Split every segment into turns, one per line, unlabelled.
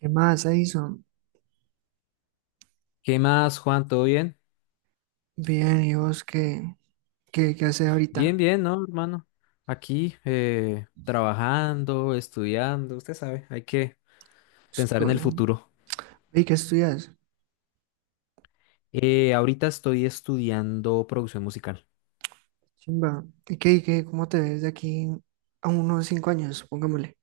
¿Qué más, Edison?
¿Qué más, Juan? ¿Todo bien?
Bien, ¿y vos qué haces ahorita?
Bien, bien, ¿no, hermano? Aquí, trabajando, estudiando, usted sabe, hay que pensar en el
Estudian.
futuro.
¿Y qué estudias?
Ahorita estoy estudiando producción musical.
Chimba. ¿Y qué, cómo te ves de aquí a unos 5 años, pongámosle?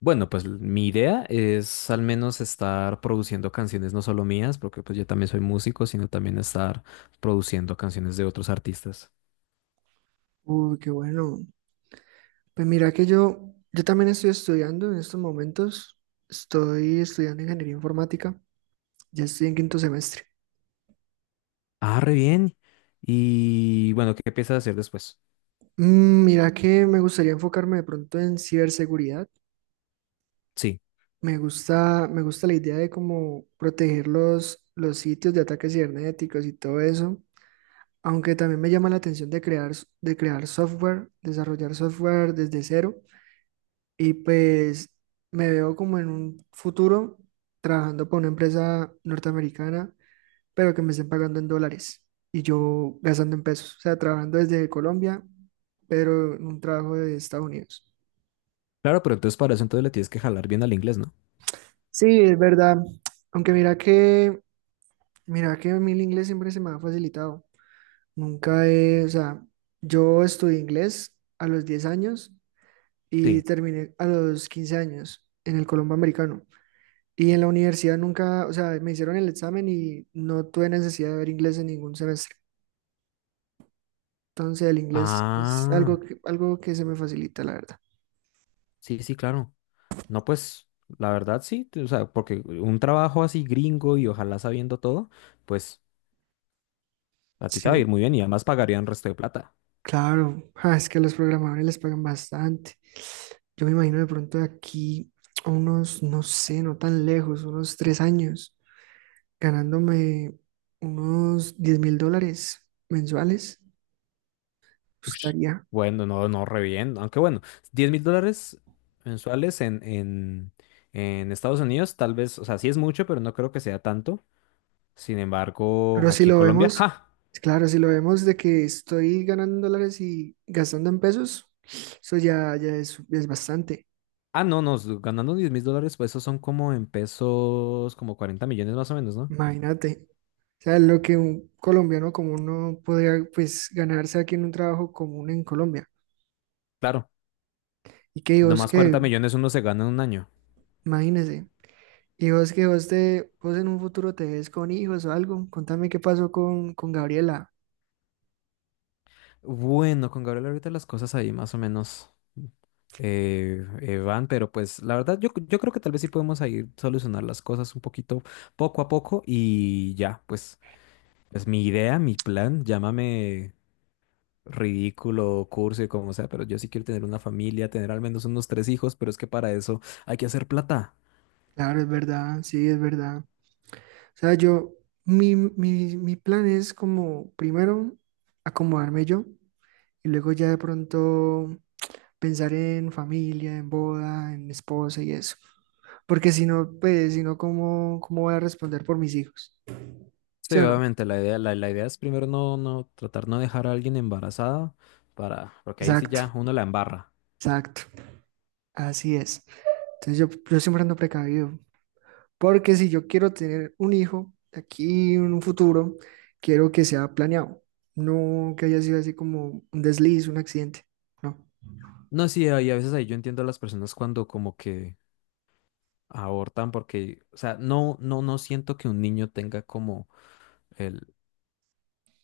Bueno, pues mi idea es al menos estar produciendo canciones no solo mías, porque pues yo también soy músico, sino también estar produciendo canciones de otros artistas.
Uy, qué bueno. Pues mira que yo también estoy estudiando en estos momentos. Estoy estudiando ingeniería informática. Ya estoy en quinto semestre.
Ah, re bien. Y bueno, ¿qué piensas hacer después?
Mira que me gustaría enfocarme de pronto en ciberseguridad.
Sí.
Me gusta la idea de cómo proteger los sitios de ataques cibernéticos y todo eso. Aunque también me llama la atención de crear software, desarrollar software desde cero. Y pues me veo como en un futuro trabajando para una empresa norteamericana, pero que me estén pagando en dólares y yo gastando en pesos. O sea, trabajando desde Colombia, pero en un trabajo de Estados Unidos.
Claro, pero entonces para eso entonces le tienes que jalar bien al inglés, ¿no?
Sí, es verdad. Aunque mira que a mí el inglés siempre se me ha facilitado. Nunca he, o sea, yo estudié inglés a los 10 años y
Sí.
terminé a los 15 años en el Colombo Americano. Y en la universidad nunca, o sea, me hicieron el examen y no tuve necesidad de ver inglés en ningún semestre. Entonces el inglés es algo
Ah.
que, algo que se me facilita, la verdad.
Sí, sí, claro. No, pues la verdad sí, o sea, porque un trabajo así gringo y ojalá sabiendo todo, pues a ti te va a ir
Sí,
muy bien y además pagarían resto de plata.
claro. Ah, es que a los programadores les pagan bastante. Yo me imagino de pronto de aquí a unos, no sé, no tan lejos, unos 3 años, ganándome unos $10.000 mensuales.
Ush.
Gustaría.
Bueno, no, no, re bien. Aunque bueno, 10.000 dólares mensuales en Estados Unidos, tal vez, o sea, sí es mucho, pero no creo que sea tanto. Sin embargo,
Pero si
aquí en
lo
Colombia,
vemos,
¡ja!
claro, si lo vemos de que estoy ganando en dólares y gastando en pesos, eso ya es bastante.
Ah, no, no, ganando 10.000 dólares, pues esos son como en pesos, como 40 millones más o menos, ¿no?
Imagínate. O sea, lo que un colombiano común no podría pues ganarse aquí en un trabajo común en Colombia.
Claro,
Y que vos
nomás
que,
40 millones uno se gana en un año.
imagínese, vos en un futuro te ves con hijos o algo. Contame qué pasó con, Gabriela.
Bueno, con Gabriel ahorita las cosas ahí más o menos van, pero pues la verdad yo creo que tal vez sí podemos ahí solucionar las cosas un poquito poco a poco y ya, pues es mi idea, mi plan, llámame ridículo, cursi, como sea, pero yo sí quiero tener una familia, tener al menos unos tres hijos, pero es que para eso hay que hacer plata.
Claro, es verdad, sí, es verdad. O sea, yo, mi plan es como primero acomodarme yo. Y luego ya de pronto pensar en familia, en boda, en esposa y eso. Porque si no, pues, si no, ¿cómo voy a responder por mis hijos?
Sí,
¿Sí o no?
obviamente la idea, la idea es primero no, no, tratar no dejar a alguien embarazada para, porque ahí sí
Exacto,
ya uno la embarra.
exacto. Así es. Entonces yo siempre ando precavido. Porque si yo quiero tener un hijo aquí en un futuro, quiero que sea planeado. No que haya sido así como un desliz, un accidente. No.
No, sí, ahí a veces ahí yo entiendo a las personas cuando como que abortan porque, o sea, no, no, no siento que un niño tenga como el,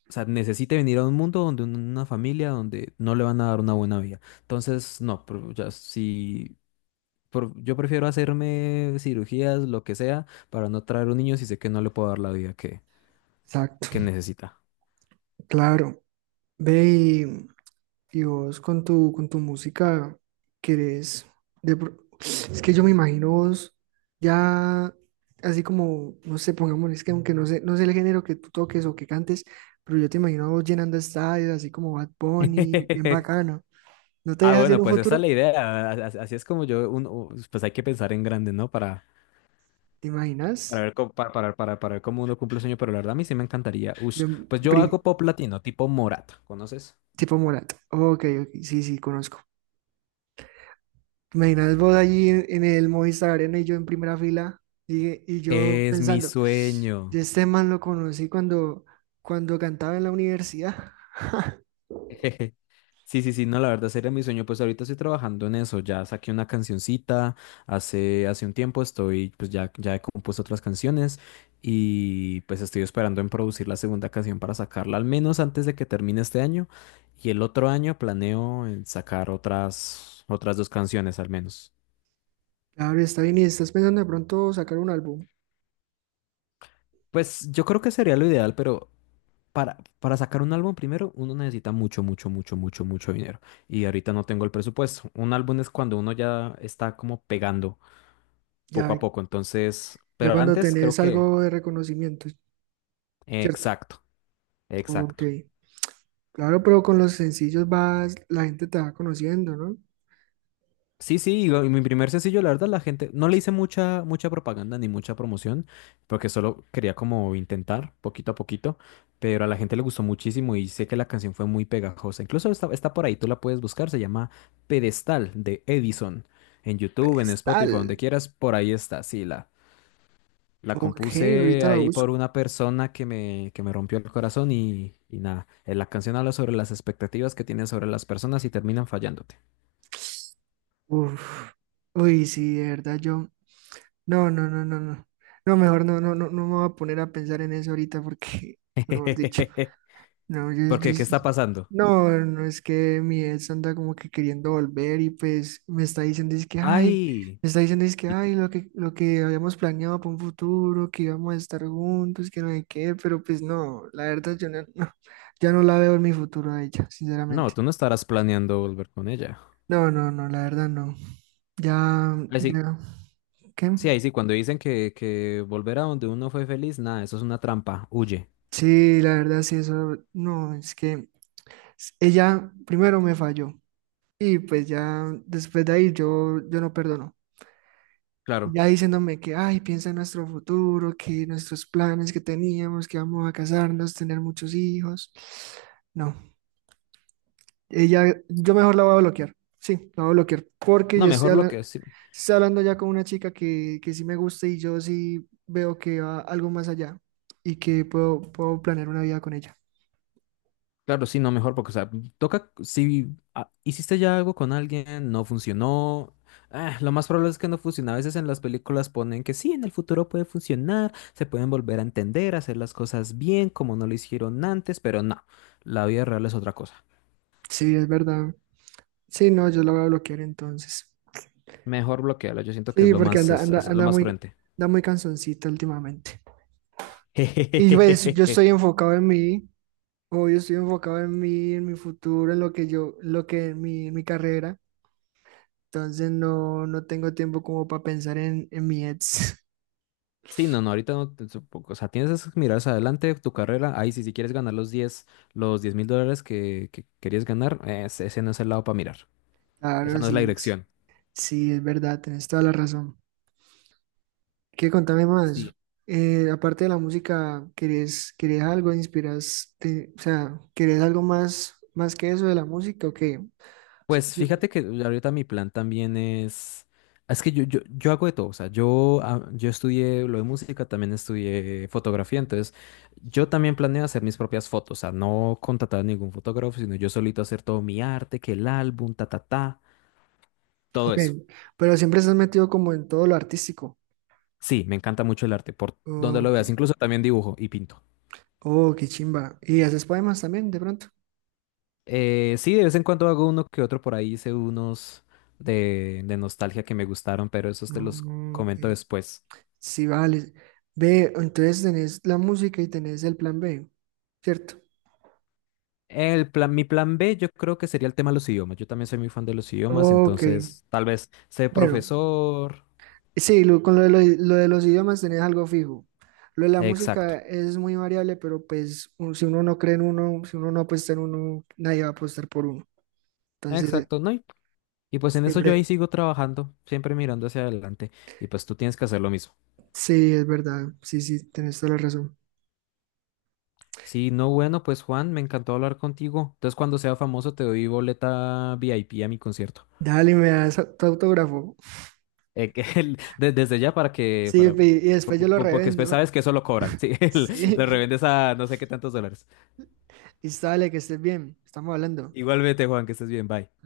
o sea, necesite venir a un mundo donde una familia donde no le van a dar una buena vida. Entonces, no, pero ya si yo prefiero hacerme cirugías, lo que sea, para no traer un niño si sé que no le puedo dar la vida
Exacto.
que necesita.
Claro. Ve y Y vos con con tu música querés. Es que yo me imagino vos ya así como, no sé, pongamos es que aunque no sé el género que tú toques o que cantes, pero yo te imagino a vos llenando estadios, así como Bad Bunny, bien bacano. ¿No te
Ah,
dejas en
bueno,
un
pues esa es
futuro?
la idea. Así es como yo, uno, pues hay que pensar en grande, ¿no?
¿Te
Para
imaginas?
ver, para ver cómo uno cumple el sueño, pero la verdad a mí sí me encantaría. Ush,
Bien,
pues yo hago pop latino, tipo Morata, ¿conoces?
tipo Morat. Ok, ok, sí, sí, conozco. Imaginas vos allí en el Movistar Arena y, yo en primera fila y yo
Es mi
pensando, yo
sueño.
este man lo conocí cuando cantaba en la universidad.
Jejeje. Sí, sí, sí, no, la verdad sería mi sueño. Pues ahorita estoy trabajando en eso. Ya saqué una cancioncita hace un tiempo. Estoy, pues ya, ya he compuesto otras canciones y pues estoy esperando en producir la segunda canción para sacarla, al menos antes de que termine este año. Y el otro año planeo en sacar otras dos canciones al menos.
Claro, está bien y estás pensando de pronto sacar un álbum,
Pues yo creo que sería lo ideal, pero para sacar un álbum primero uno necesita mucho, mucho, mucho, mucho, mucho dinero. Y ahorita no tengo el presupuesto. Un álbum es cuando uno ya está como pegando
ya,
poco a poco. Entonces,
ya
pero
cuando
antes creo
tenés
que...
algo de reconocimiento, ¿cierto?
Exacto,
Ok,
exacto.
claro, pero con los sencillos vas, la gente te va conociendo, ¿no?
Sí, sí, y mi primer sencillo, la verdad, la gente, no le hice mucha propaganda ni mucha promoción, porque solo quería como intentar poquito a poquito, pero a la gente le gustó muchísimo y sé que la canción fue muy pegajosa. Incluso está por ahí, tú la puedes buscar, se llama Pedestal de Edison. En YouTube, en
Pues
Spotify, donde
tal,
quieras, por ahí está, sí, la
ok,
compuse
ahorita la
ahí por
busco.
una persona que me rompió el corazón y nada, la canción habla sobre las expectativas que tienes sobre las personas y terminan fallándote.
Uf, uy, sí, de verdad, no, no, no, no, no. No, mejor no, no, no, no me voy a poner a pensar en eso ahorita porque, mejor dicho, no,
¿Por qué? ¿Qué está pasando?
no, no es que mi ex anda como que queriendo volver y pues me está diciendo es que, ay,
Ay, y-
lo que habíamos planeado para un futuro, que íbamos a estar juntos, que no hay qué, pero pues no, la verdad yo ya no la veo en mi futuro a ella,
no,
sinceramente.
tú no estarás planeando volver con ella.
No, no, no, la verdad no. Ya,
Ay, sí,
ya, ¿qué?
sí, ahí sí, cuando dicen que volver a donde uno fue feliz, nada, eso es una trampa, huye.
Sí, la verdad, sí, eso, no, es que ella primero me falló y pues ya después de ahí yo no perdono. Y
Claro.
ya diciéndome que, ay, piensa en nuestro futuro, que nuestros planes que teníamos, que vamos a casarnos, tener muchos hijos. No, ella, yo mejor la voy a bloquear, sí, la voy a bloquear porque
No,
ya estoy
mejor lo
hablando,
que, sí,
estoy hablando ya con una chica que sí me gusta y yo sí veo que va algo más allá y que puedo planear una vida con ella.
claro, sí, no, mejor porque, o sea, toca, si ah, hiciste ya algo con alguien, no funcionó, ah, lo más probable es que no funcione. A veces en las películas ponen que sí, en el futuro puede funcionar, se pueden volver a entender, hacer las cosas bien como no lo hicieron antes, pero no, la vida real es otra cosa.
Sí, es verdad. Sí, no, yo lo voy a bloquear entonces.
Mejor bloquearlo, yo siento que es
Sí,
lo
porque
más,
anda, anda,
es lo
anda
más
muy,
prudente.
anda muy cansoncita últimamente. Y pues yo estoy enfocado en mí, en mi futuro, en lo que yo, lo que mi carrera. Entonces no, no tengo tiempo como para pensar en mi ex.
Sí, no, no, ahorita no, supongo, o sea, tienes esas miradas adelante, tu carrera, ahí sí, si quieres ganar los 10.000 dólares que querías ganar, ese no es el lado para mirar, esa
Claro,
no es la dirección.
sí, es verdad, tenés toda la razón. ¿Qué contame más?
Sí,
Aparte de la música, ¿querés algo? ¿Inspiras? O sea, ¿querés algo más que eso de la música o qué?
pues
Y-
fíjate que ahorita mi plan también es que yo, yo hago de todo, o sea, yo, ah, yo estudié lo de música, también estudié fotografía, entonces yo también planeo hacer mis propias fotos, o sea, no contratar a ningún fotógrafo, sino yo solito hacer todo mi arte, que el álbum, ta, ta, ta, todo
Ok,
eso.
pero siempre estás metido como en todo lo artístico.
Sí, me encanta mucho el arte, por donde lo
Ok,
veas, incluso también dibujo y pinto.
oh, qué chimba. ¿Y haces poemas también de pronto?
Sí, de vez en cuando hago uno que otro, por ahí hice unos de nostalgia que me gustaron, pero esos te
No,
los
no, ok,
comento después.
sí, vale. Ve, entonces tenés la música y tenés el plan B, ¿cierto?
El plan, mi plan B yo creo que sería el tema de los idiomas. Yo también soy muy fan de los idiomas,
Ok,
entonces tal vez ser
bueno,
profesor.
sí, lo- con lo de los idiomas tenés algo fijo. Lo de la música
Exacto,
es muy variable, pero pues si uno no cree en uno, si uno no apuesta en uno, nadie va a apostar por uno. Entonces,
exacto, ¿no? Y pues en eso yo ahí
siempre,
sigo trabajando, siempre mirando hacia adelante. Y pues tú tienes que hacer lo mismo.
sí, es verdad, sí, sí, tenés toda la razón.
Si no, bueno, pues Juan, me encantó hablar contigo. Entonces cuando sea famoso te doy boleta VIP a mi concierto.
Dale, me das tu autógrafo.
Que desde ya para que,
Sí,
para,
y después yo lo
porque después
revendo.
sabes que eso lo cobran, sí, lo
Sí.
revendes a no sé qué tantos dólares.
Listo, dale, que estés bien. Estamos hablando.
Igualmente, Juan, que estés bien, bye.